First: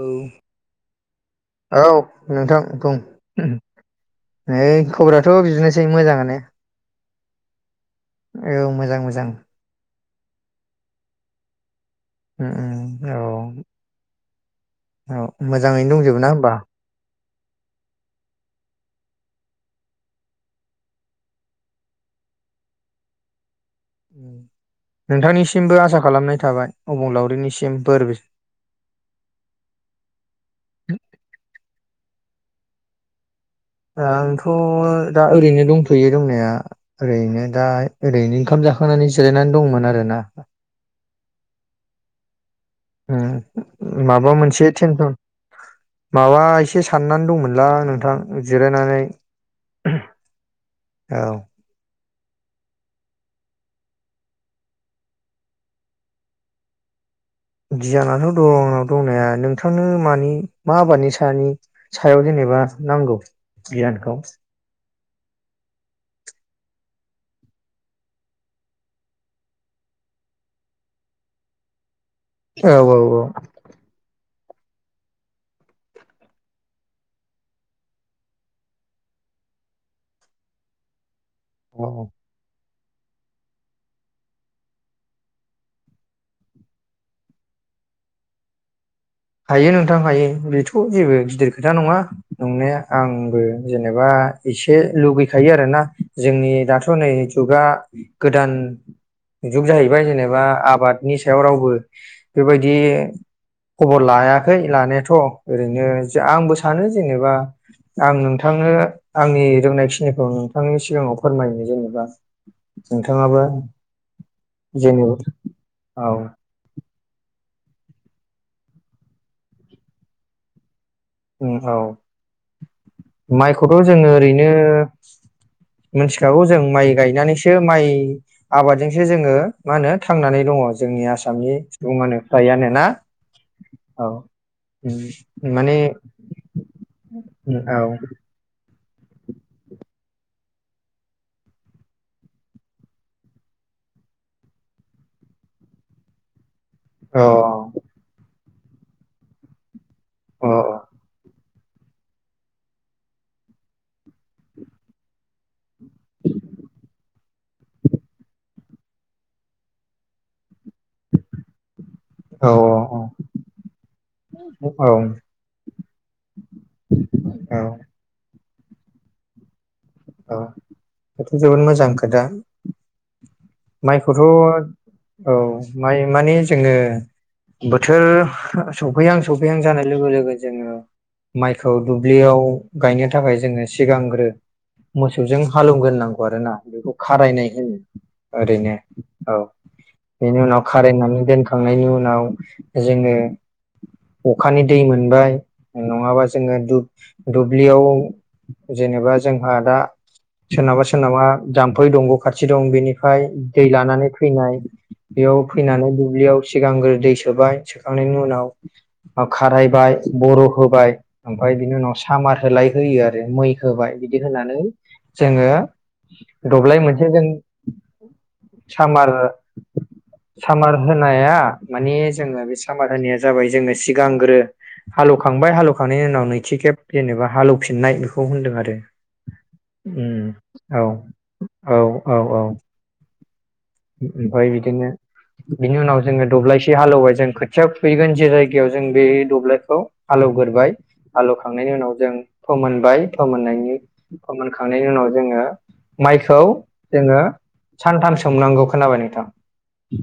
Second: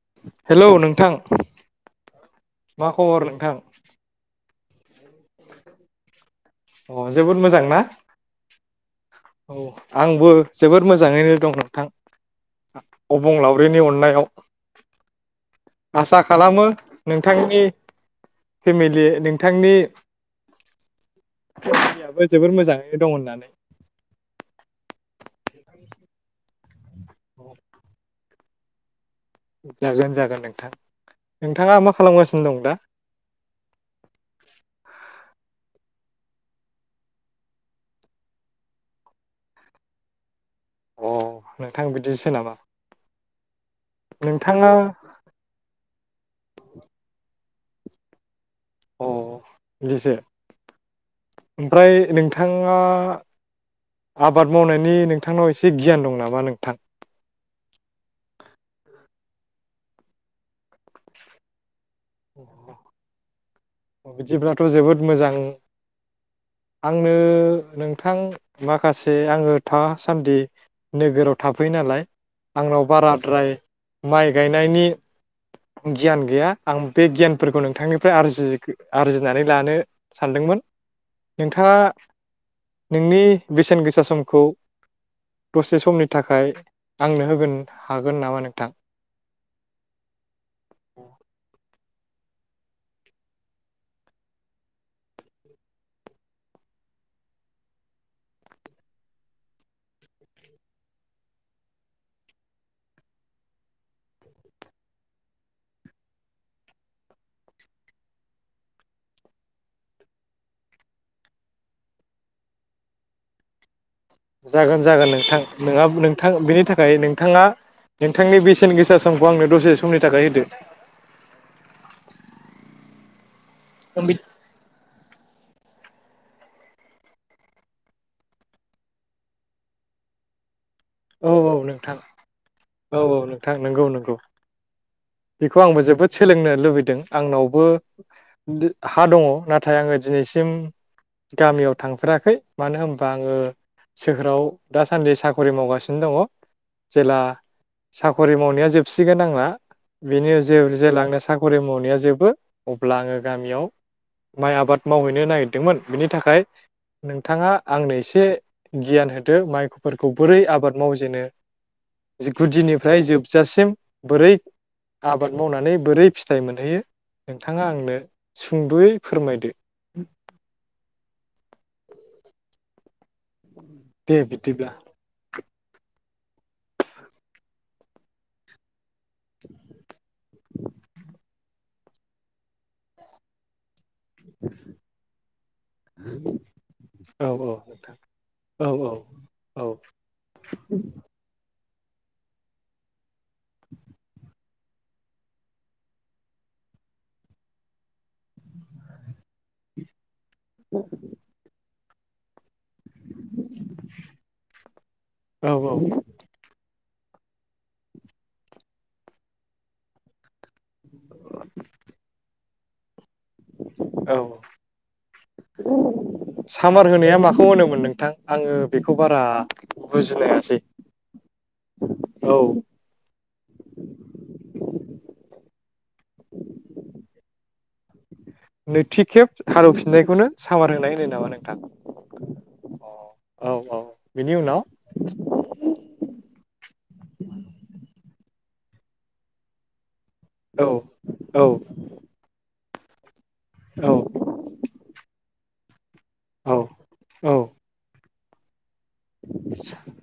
औ हेलौ नोंथां औ नोंथां मा बुं खबर नोंथां? [unintelligible] खबराथ' बिदिनोसै मोजाङानो अ जोबोद मोजां ना औ मोजां मोजां। औ। आंबो जोबोद मोजाङैनो दं नोंथां। उम उम औ अबंलावरिनि अननायाव। औ मोजाङैनो आसा दंजोबो ना होमबा खालामो नों नोंथांनि फेमिलि नोंथांनि याबो जोबोर मोजाङैनो दं होननानै। नोंथांनिसिमबो आसा खालामनाय थाबाय। अबंलावरिनिसिम बोर बि जागोन जागोन नोंथां नोंथाङा मा खालामगासि नो दं दा। आंथ' दा ओरैनो दंथयो दंनाया ओरैनो दा ओरैनो ओंखाम जाखांनानै जिरायनानै दंमोन आरोना। अ नोंथां बिदिसो नामा? उम। माबा मोनसे नोंथाङा थेनसन माबा एसे साननानै दंमोन। हेलौ नोंथां? जिरायनानै अ बिदिसो औ ओमफ्राय नोंथां नोंथाङा आबाद मावनायनि नोंथांनाव एसे गियान दं नामा नोंथां? गियानाथ' दं आंनाव दंनाया नोंथांनो मानि मा आबादनि सानि सायाव जेनेबा नांगौ गियानखौ। बिदिब्लाथ' जोबोद मोजां आंनो नोंथां माखासे आङो थासान्दि नोगोराव थाफैयो नालाय। औ आंनाव औ औ बाराद्राय माइ गायनायनि गियान गैया। आं बे गियानफोरखौ नोंथांनिफ्राय आरजि आरजिनानै लानो सानदोंमोन। नोंथाङा औ नोंनि बेसेन गोसा समखौ दसे समनि थाखाय आंनो होगोन हागोन नामा नोंथां? हायो नोंथां हायो बेथ' जेबो गिदिर खोथा नङा नंनाया आंबो जेनेबा एसे लुगैखायो आरोना जोंनि दाथ' नै जुगा गोदान जुग जाहैबाय जेनेबा आबादनि सायाव रावबो बेबायदि खबर लायाखै लानायाथ' ओरैनो आंबो सानो जेनेबा आं नोंथांनो आंनि रोंनायखिनिखौ नोंथांनि सिगाङाव फोरमायनो जेनेबा नोंथाङाबो जागोन जागोन जेनेबा नोंथां औ नोंहाब-नोंथां बेनि थाखाय नोंथाङा नोंथांनि बेसेन गोसा समखौ आंनो दसे समनि थाखाय होदो। औ माइखौथ' जोंङो ओरैनो मिथिखागौ जों माइ गायनानैसो माइ आबादजोंसो जोंङो मा होनो थांनानै दङ। जोंनि औ औ आसामनि नोंथां सुबुङानो फ्रायानोना औ औ नोंथां नंगौ औ नंगौ अम बेखौ माने आंबो जोबोद सोलोंनो लुबैदों आंनावबो औ हा दंङ नाथाय आंङो दिनैसिम गामियाव थांफेराखै मानो होनबा आंङो सोहोराव दासान्दि साखरि मावगासि नो दंङ। जेला औ साखरि मावनाया जो बसिगोन आंना बिनि औ जे-जेलांनो सा खरि मावनाया जोबो अब्ला आंङो गामियाव माइ आबाद मावहैनो नागिरदोंमोन बेनि थाखाय नोंथाङा आंनो एसे गियान होदो माइफोरखौ बोरै आबाद मावजेनो औ गुदिनिफ्राय जोबजासिम बोरै औ आबाद मावनानै बोरै फिथाय मोनहैयो औ नोंथाङा आंनो सुंदयै फोरमायदो। औ बेथ जोबोद मोजां आदा दे माइखौथ बिदिब्ला औ माइ माने जोंङो बोथोर सौफैहां-सफैहां जानाय लोगो लोगो जोंङो माइखौ दुब्लियाव गायनो थाखाय जोंङो सिगांग्रो मोसौजों हालौवग्रोनांगौ आरोना बेखौ औ खारायनाय औ होनो नोंथां ओरैनो औ बेनि उनाव खारायनानै दोन खांनायनि उनाव जोंङो अखानि दै मोनबाय नङाबा जोंङो दुब-दुब्लियाव जेनेबा जों दा सोरनाबा-सोरनाबा जाम फै दंग खा खाथि दं बेनिफ्राय दै लानानै फैनाय बेयाव औ फैनानै दुब्लियाव सिगांग्रो दै सोबाय सोखांनायनि उनाव खारायबाय बर होबाय ओमफ्राय बिनि उनाव सामार लाय होयो आ मै होबाय औ बिदि होनानै जोङो दब्लाय सामार मोनसे होनाया जों माखौ होनोमोन नोंथां आङो बेखौ सामार बारा बुजिलायासै सामार होनाया माने औ जोङो बे सामार होनाया जाबाय जोङो सिगांग्रो हालेवखांबाय हाल खांनायनि उनाव नैथि खेब जेनबा हालौफिननाय खौ होनदों आरो थि खेब उम हालौफिननायखौनो सामार औ होनाय होनो नामा नोंथां औ अ औ औ बेनि ओमफ्राय उनाव बिदिनो बिनि उनाव जोङो दब्लायसे हालेवबाय जों खोथिया फुहैगोन जे जायगायाव जों बे दब्लायखौ औ हालौग्रोबाय औ हालौखांनायनि उनाव जों फोमोनबाय फोमोननायनि औ फोमोनखांनायनि उनाव जोङो माइखौ औ जोङो औ सानथामसो सोमनांगौ खोनाबाय नोंथां?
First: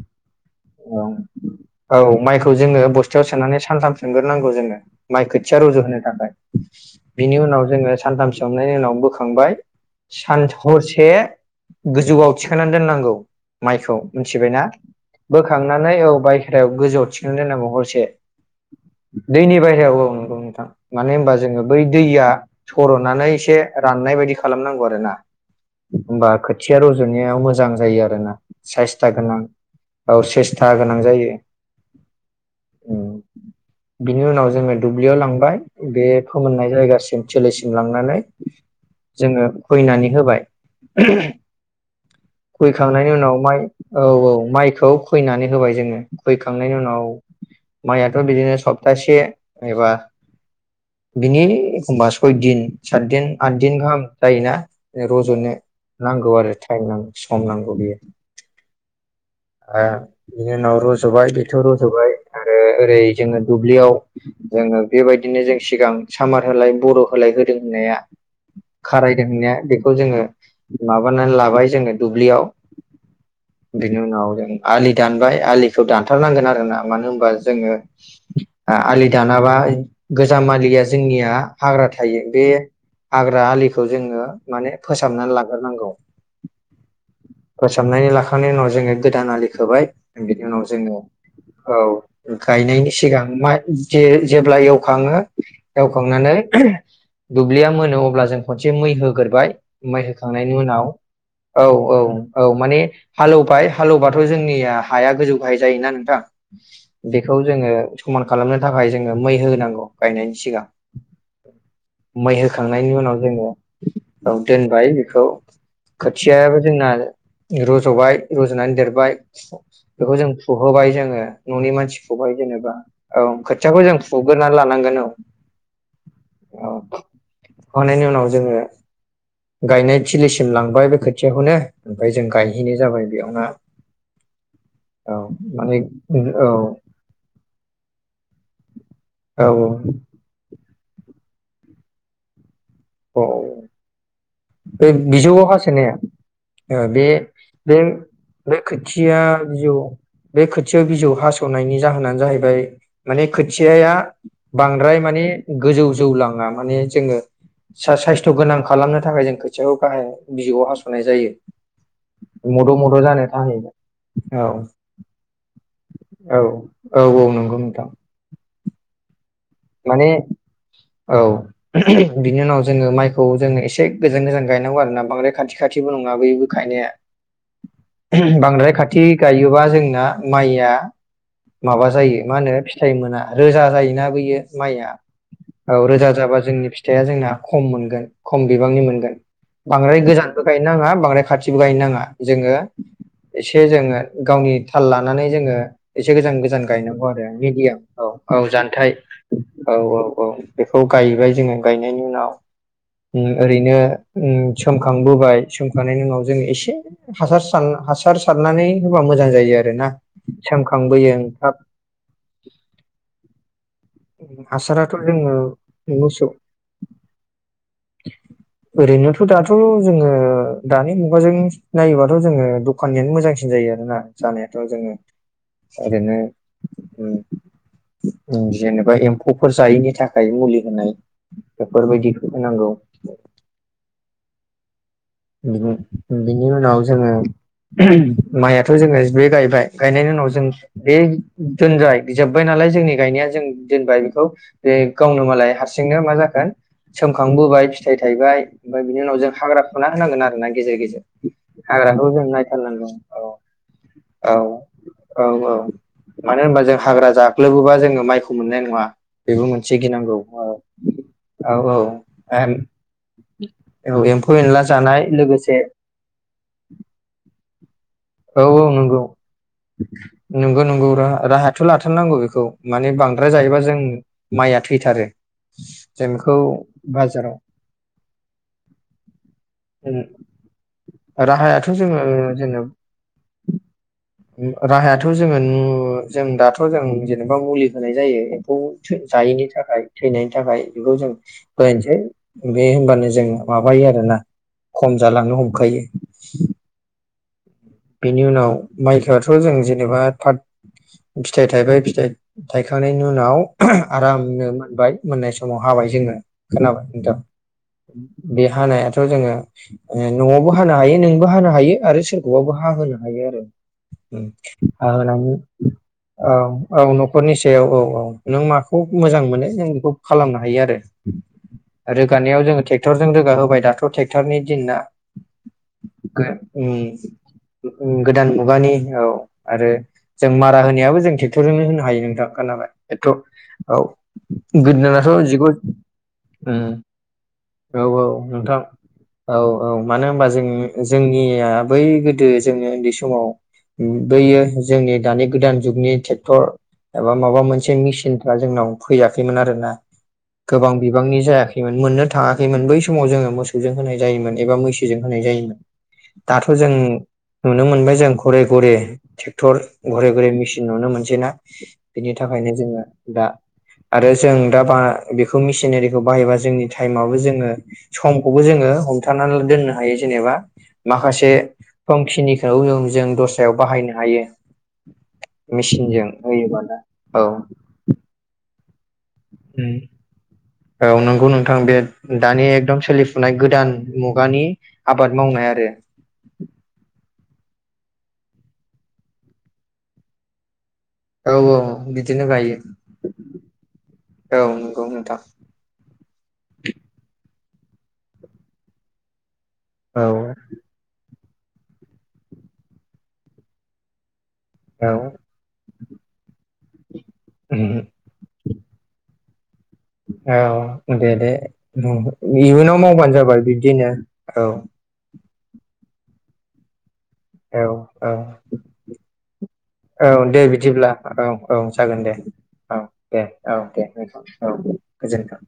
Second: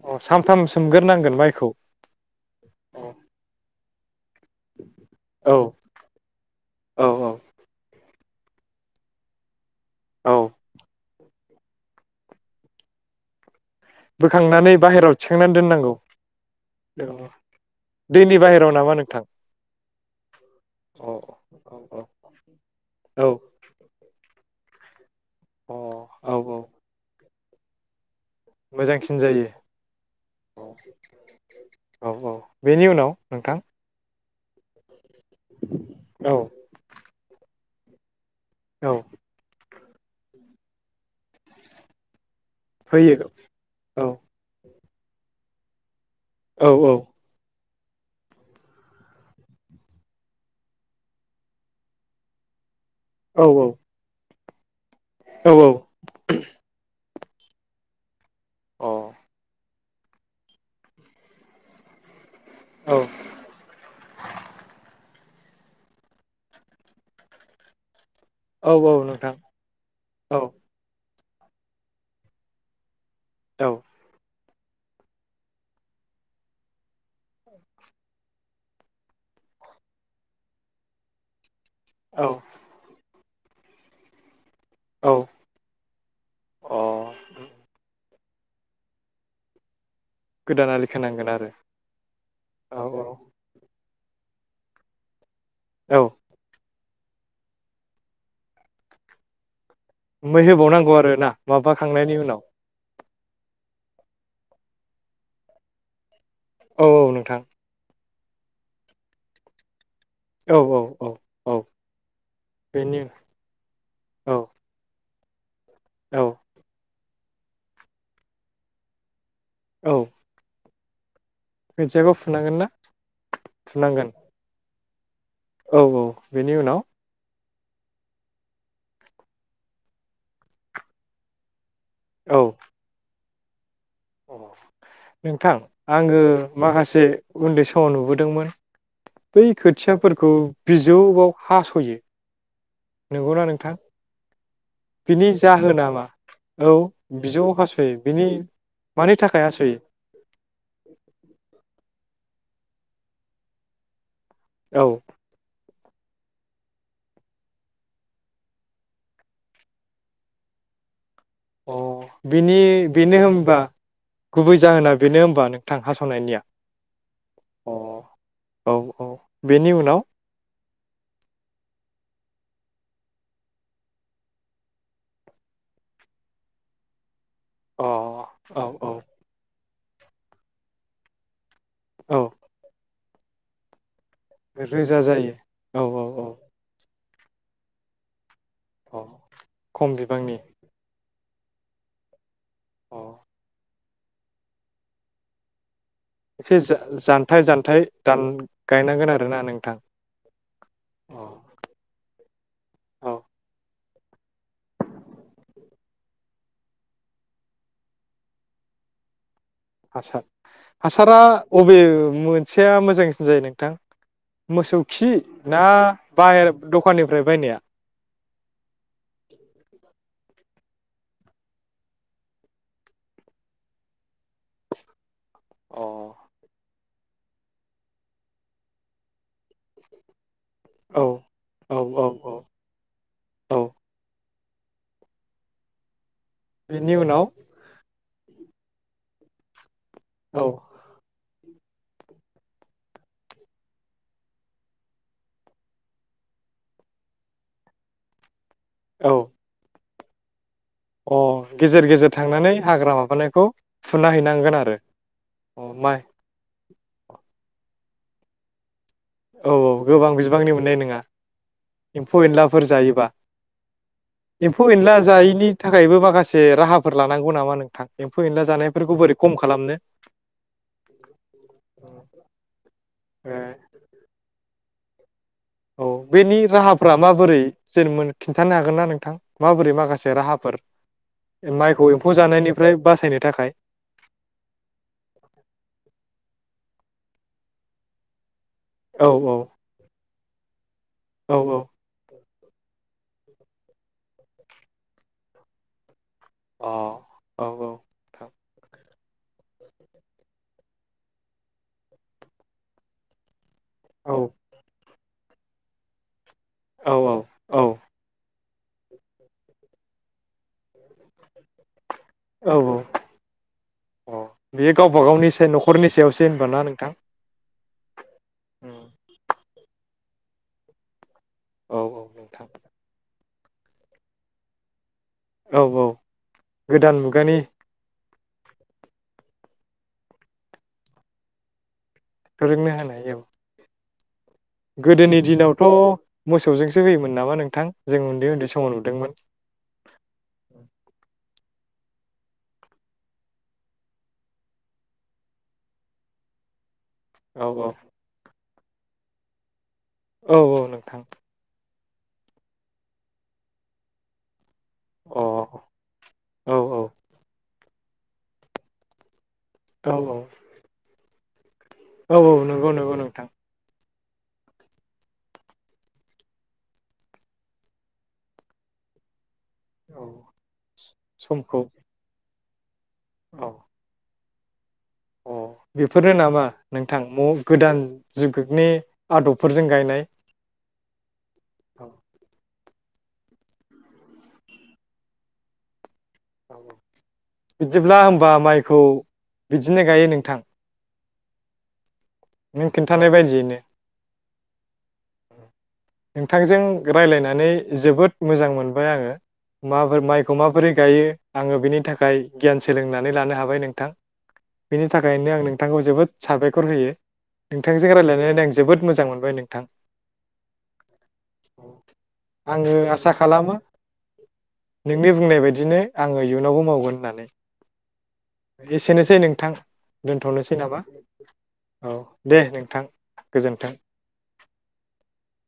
अ सानथाम औ सोमगोरनांगोन माइखौ औ माइखौ जोङो औ बस्थायाव सोनानै सानथाम सोमगोरनांगौ जोङो माइ औ खोथिया रज होनो थाखाय औ बिनि उनाव जोङो सानथाम सो मनायनि उनाव बोखांबाय औ सानहरसे गोजौआव थिखांना दोननांगौ माइखौ मिथिबायना बोखांनानै बाहेरायाव थिखांनानै बोखांनानै औ दोननांगौ बायहेरायाव गोजौआव थिखोनानै दोननांगौ हरसे दैनि बाहेराव नामा नोंथां? दैनि बायेरायाव औ नंगौ नोंथां अ मानो होनबा जोङो औ बै औ दैया औ सर'नानै राननाय बाय दि खालामनांगौ आरो ना। होमबा अ औ औ खोथिया रज'नायाव मोज जां जायो आरो ना मोजांसिन जायो औ सेस्था गोनां जायो औ औ बेनि उनाव नोंथां। बेनि उनाव जोंङो दु ब्लियाव लांबाय बे औ फोमोननाय जायगासिम जोलैसिम लांनानै औ जोङो फैनानै होबाय फैखांनायनि फैयो उनाव माइ औ औ माइखौ फैनानै होबाय जोङो औ फैखांनायनि औ उनाव माइयाथ' बिदिनो सप्तासे एबा बिनि एखमबा सयदिन सातदिन औ आददिन गाहाम जायोना रज'नो औ नांगौ आरो टाइम नांगौ सम नांगौ बियो औ बिनि उनाव रज'बाय बेथ रजबाय आरो ओरै जोङो दुब्लियाव जोङो बेबायदि बिदिनो जों सिगां सामार होलाय बर' होलाय होदों होननाया औ औ खारायदों नोंथां होननाया बेखौ जोङो औ माब माबानानै लाबाय जोङो दुब्लियाव औ बिनि उनाव जों आलि दानबाय आलिखौ दानथारनांगोन आरोना मानो होनबा जोङो आलि दानाबा गोजाम आलिया जोंनिया हाग्रा थायो औ बे हाग्रा आलिखौ जोङो माने औ फोसाबनानै लाग्रोनांगौ अ फोसाबनायनि ला बिनि उनाव जोङो गोदान आलि खोबाय बिनि उनाव गोदान आलि जोङो खोनांगोन आरो औ औ गायनायनि सिगां माइ जे जेब्ला एवखाङो औ एवखांनानै दुब्लिया मोन अब्ला जों खनसे मै होग्रोबाय मै होखांनायनि उनाव होबावनांगौ आरो ना औ औ माबाखांनायनि उनाव औ माने हालेवबाय हालेवबाथ' जोंनिया हाया गोजौ गाहाय जायोना नोंथां औ औ बेखौ नोंथां जोङो समान खालामनो थाखाय जोङो मै होनांगौ गायनायनि औ सिगां औ औ औ मै बेनि उनाव जोङो औ दोनबाय बेखौ औ खोथियाबो जोंना रज'बाय रज'नानै देरबाय औ बेखौ जों फुहोबाय जोङो न'नि खोथियाखौ मानसिखौहाय फुनांगोन ना जेनेबा औ खोथियाखौ जों फुनांगोन फुग्रोनना लानांगोन [unintelligible] औ औ। बेनि उनाव। हनायनि उनाव जोङो। गायनाय थिलिसिम लांबाय बे खोथियाखौ नो। ओमफाय जों औ गायहैनाय जाबाय बेयाव ना [inaudible] नोंथां आङो औ माखासे उन्दै समाव नुबोदोंमोन औ बै खोथियाफोरखौ। बिजौआव हासयो। नंगौना [unintelligible] नोंथां बे बिनि बिजौआव जाहोना हासायनाया मा औ बे बिजौआव बे हास'यो बिनि खोथि मानि खोथिया थाखाय बिजौ हास'यो बे खोथिया बिजौ हास'नायनि जा होनानो जाहैबाय माने खोथियाया औ बांद्राय मानि गोजौ जौ लाङा माने जोङो। सा साइस्थ गोनां खालामनो थाखाय जों खोथियाखौ गाहाय बिजौआव हासनाय जायो। अ बिनि मद' मद' बेनो जानो होनबा थाखाय औ गुबै जाहोना बेनो होनबा नोंथां हासनायनिया औ औ औ नंगौ अ। नोंथां औ औ। बेनि उनाव माने औ। बिनि उनाव जोङो माइखौ जोङो एसे गोजान गोजान गायनांगौ आरोना बांद्राय खाथि खाथिबो नङा बेबो गायनाया। अ औ बांद्राय औ खाथि गायोबा जों। ना माइया। माबा औ जायो मा होनो फिथाइ मोना। रोजा जायोना बै माइआ औ रोजा जाबा जोंनि फिथाइया जोंना खम मोनगोन। खम बिबांनि औ मोनगोन खम बांद्राय बिबांनि गोजानबो गायनो नाङा बांद्राय खाथिबो गायनो नाङा। जोङो अ एसे जोङो। गावनि थाल लानानै जोङो। एसे गोजान गोजान गायनांगौ आरो जा-जानथाय मिडियाम जानथाय औ दान औ जानथाइ। गायनांगोन आरोना औ नोंथां औ औ बेखौ गायबाय जोङो गायनायनि उनाव औ ओरैनो उम सोमखांबोबाय सोमखांनायनि उनाव जों एसे हासार हासार सारनानै होबा मोजां जायो आ हासार हासारा अबे मोनसेया मोजांसिन जायो नो थां। मोसौ हासाराथ' खि जोङो ना मोसौ बाहेर दखाननिफ्राय बायनाया। ओरैनोथ दाथ जोङो दानि मुगाजों नायोबाथ जोङो दखाननियानो मोजांसिन जायो आरो ना जानायाथ जोङो औ ओरैनो जेनेबा एम्फौफोर जायैनि थाखाय मुलि होनाय औ औ बेफोरबायदि औ औ [inaudible] [unintelligible] बिनि उनाव जोङो माइआथ जोङो जि गायबाय गायनायनि उनाव जों औ बे दोनबाय जोब्बाय नालाय जोंनि गायनाया जों दोनबाय बेखौ बे गावनो मालाय हारसिंनो मा जागोन सोमखांबोबाय फिथाइ थायबाय ओमफ्राय बिनि औ उनाव जों हाग्रा फुना होनांगोन आरो ना गेजेर अ गेजेर गेजेर हाग्राखौ गेजेर जों थांनानै नायथारनांगौ हाग्रा औ माबानायखौ फुना औ हैनांगोन आरो औ औ अ माइ मानो होनबा जों हाग्रा जाग्लोबोबा जोङो माइखौ मोननाय नङा बेबो औ औ मोनसे गोबां गिनांगौ बिबांनि मोननाय नङा औ औ एम्फौ एनलाफोर जायोबा औ औ एम्फौ एनला जायैनि थाखायबो माखासे राहाफोर लानांगौ ना नामा नोंथां एम्फौ एनला औ औ जानायफोरखौ नंगौ बोरै खम खालामनो नंगौ नंगौ राहायाथ' लाथारनांगौ बेखौ माने बांद्राय ओ जायोबा जों माइया थैथारो औ जों बेखौ बेनि राहाफ्रा बाजाराव माबोरै जेन खिन्थानो हागोन ना नोंथां माबोरै माखासे राहाफोर राहायाथ' माइखौ जोङो एम्फौ जेनेबा जानायनिफ्राय बासायनो थाखाय राहायाथ' जेन'बा मुलि होनाय जायो खौ औ औ जायैनि थाखाय थैनायनि जाबाय औ औ [unintelligible] बे होनबानो जों माबायो आरोना खम जालांनो हमखायो अ औ बेनि उनाव माइखौआथ' जों जेनेबा फाथ फिथाइ थायबाय फिथाइ थायखांनायनि उनाव औ आरामनो मोनबाय मोननाय समाव हाबाय जोङो खोनाबाय औ नोंथां? औ बे हानायाथ' जोङो न'आवबो हानो हायो नोंबो हानो हायो आरो सोरखौबाबो हा औ होनो हायो आरो अ उम बेयो हा गावबा गावनि होनानै से न'खरनि सायावसो औ होनबाना औ नोंथां न'खरनिसो ए औ औ नों माखौ मोजां मोनो? जों बेखौ खालामनो हायो आरो। औ औ रोगानायाव नोंथां जोङो टेक्टरजों रोग जा होबाय दाथ' टेक्टरनि दिनना औ औ गोदान मुगानि गोदान मुगानि औ आरो जों मारा होनायाबो जों टेक्टरजोंनो होनो हायो नोंथां खोनाबाय फोरोंनो होनाय एथ' औ औ गोदोनाथ' गोदोनि जिगु दिनावथ' उम मोसौजोंसो होयोमोन नामा नोंथां औ जों औ उन्दै उन्दै नोंथां समाव नुदोंमोन औ औ मानो होनबा जों जोंनिया बै गोदो जोङो उन्दै समाव बैयो जोंनि दानि गोदान जुगनि टेक्टर एबा माबा औ औ मोनसे मिसिनफ्रा जोंनाव फैयाखैमोन आरो ना। औ औ गोबां नोंथां बिबांनि जायाखैमोन। मोननो थाङाखैमोन बै समाव जोङो मोसौजों होनाय जायोमोन। एबा मैसोजों अ होनाय औ जायोमोन दाथ' औ जों नुनो मोनबाय जों घरे घरे टे क्टर औ घरे घरे मेसिन नुनो मोनसै ना? बिनि औ औ थाखायनो नंगौ जोङो नंगौ दा नोंथां आरो जों दा बा बेखौ मेसिनारिखौ बाहायबा जोंनि टाइमाबो जोङो समखौबो जोङो हमथानानै दोननो हायो औ जेनेबा माखासे समखौ खिनिखौ जों औ दस्रायाव बाहायनो हायो। अ मेसिनजों बेफोरनो नामा होयोबा दा नोंथां औ गोदान जुगनि आदबफोरजों गायनाय औ नंगौ नों थां बे औ दानि एकदम सोलि फुनाय गोदान मुगानि आबाद मावनाय आरो औ बिदिब्ला होनबा माइखौ बिदिनो गायो नोंथां। औ औ बिदिनो। गायो नों खिन्थानाय बायदियैनो। औ नंगौ ओं। नोंथांजों राय्लायनानै। जोबोद मोजां मोनबाय आङो। माफोर औ माइखौ माबोरै गायो। आङो बिनि थाखाय गियान सोलोंनानै लानो हाबाय नोंथां। बेनि औ थाखायनो आं नोंथांखौ जोबोद साबायखर। खर होयो। नोंथांजों रायज्लायनानै आं जोबोद। मोजां मोनबाय नोंथां। औ दे दे आङो इयुनाव आसा मावबानो जाबाय खालामो बिब्दिनो औ। बिदिनो आङो इयुनावबो मावगोन होननानै औ। औ एसेनोसै नोंथां औ दे दोनथ'नोसै नामा बिदिब्ला औ औ जागोन दे औ दे औ गोजोन्थों दे नोंथां औ गोजोन्थों।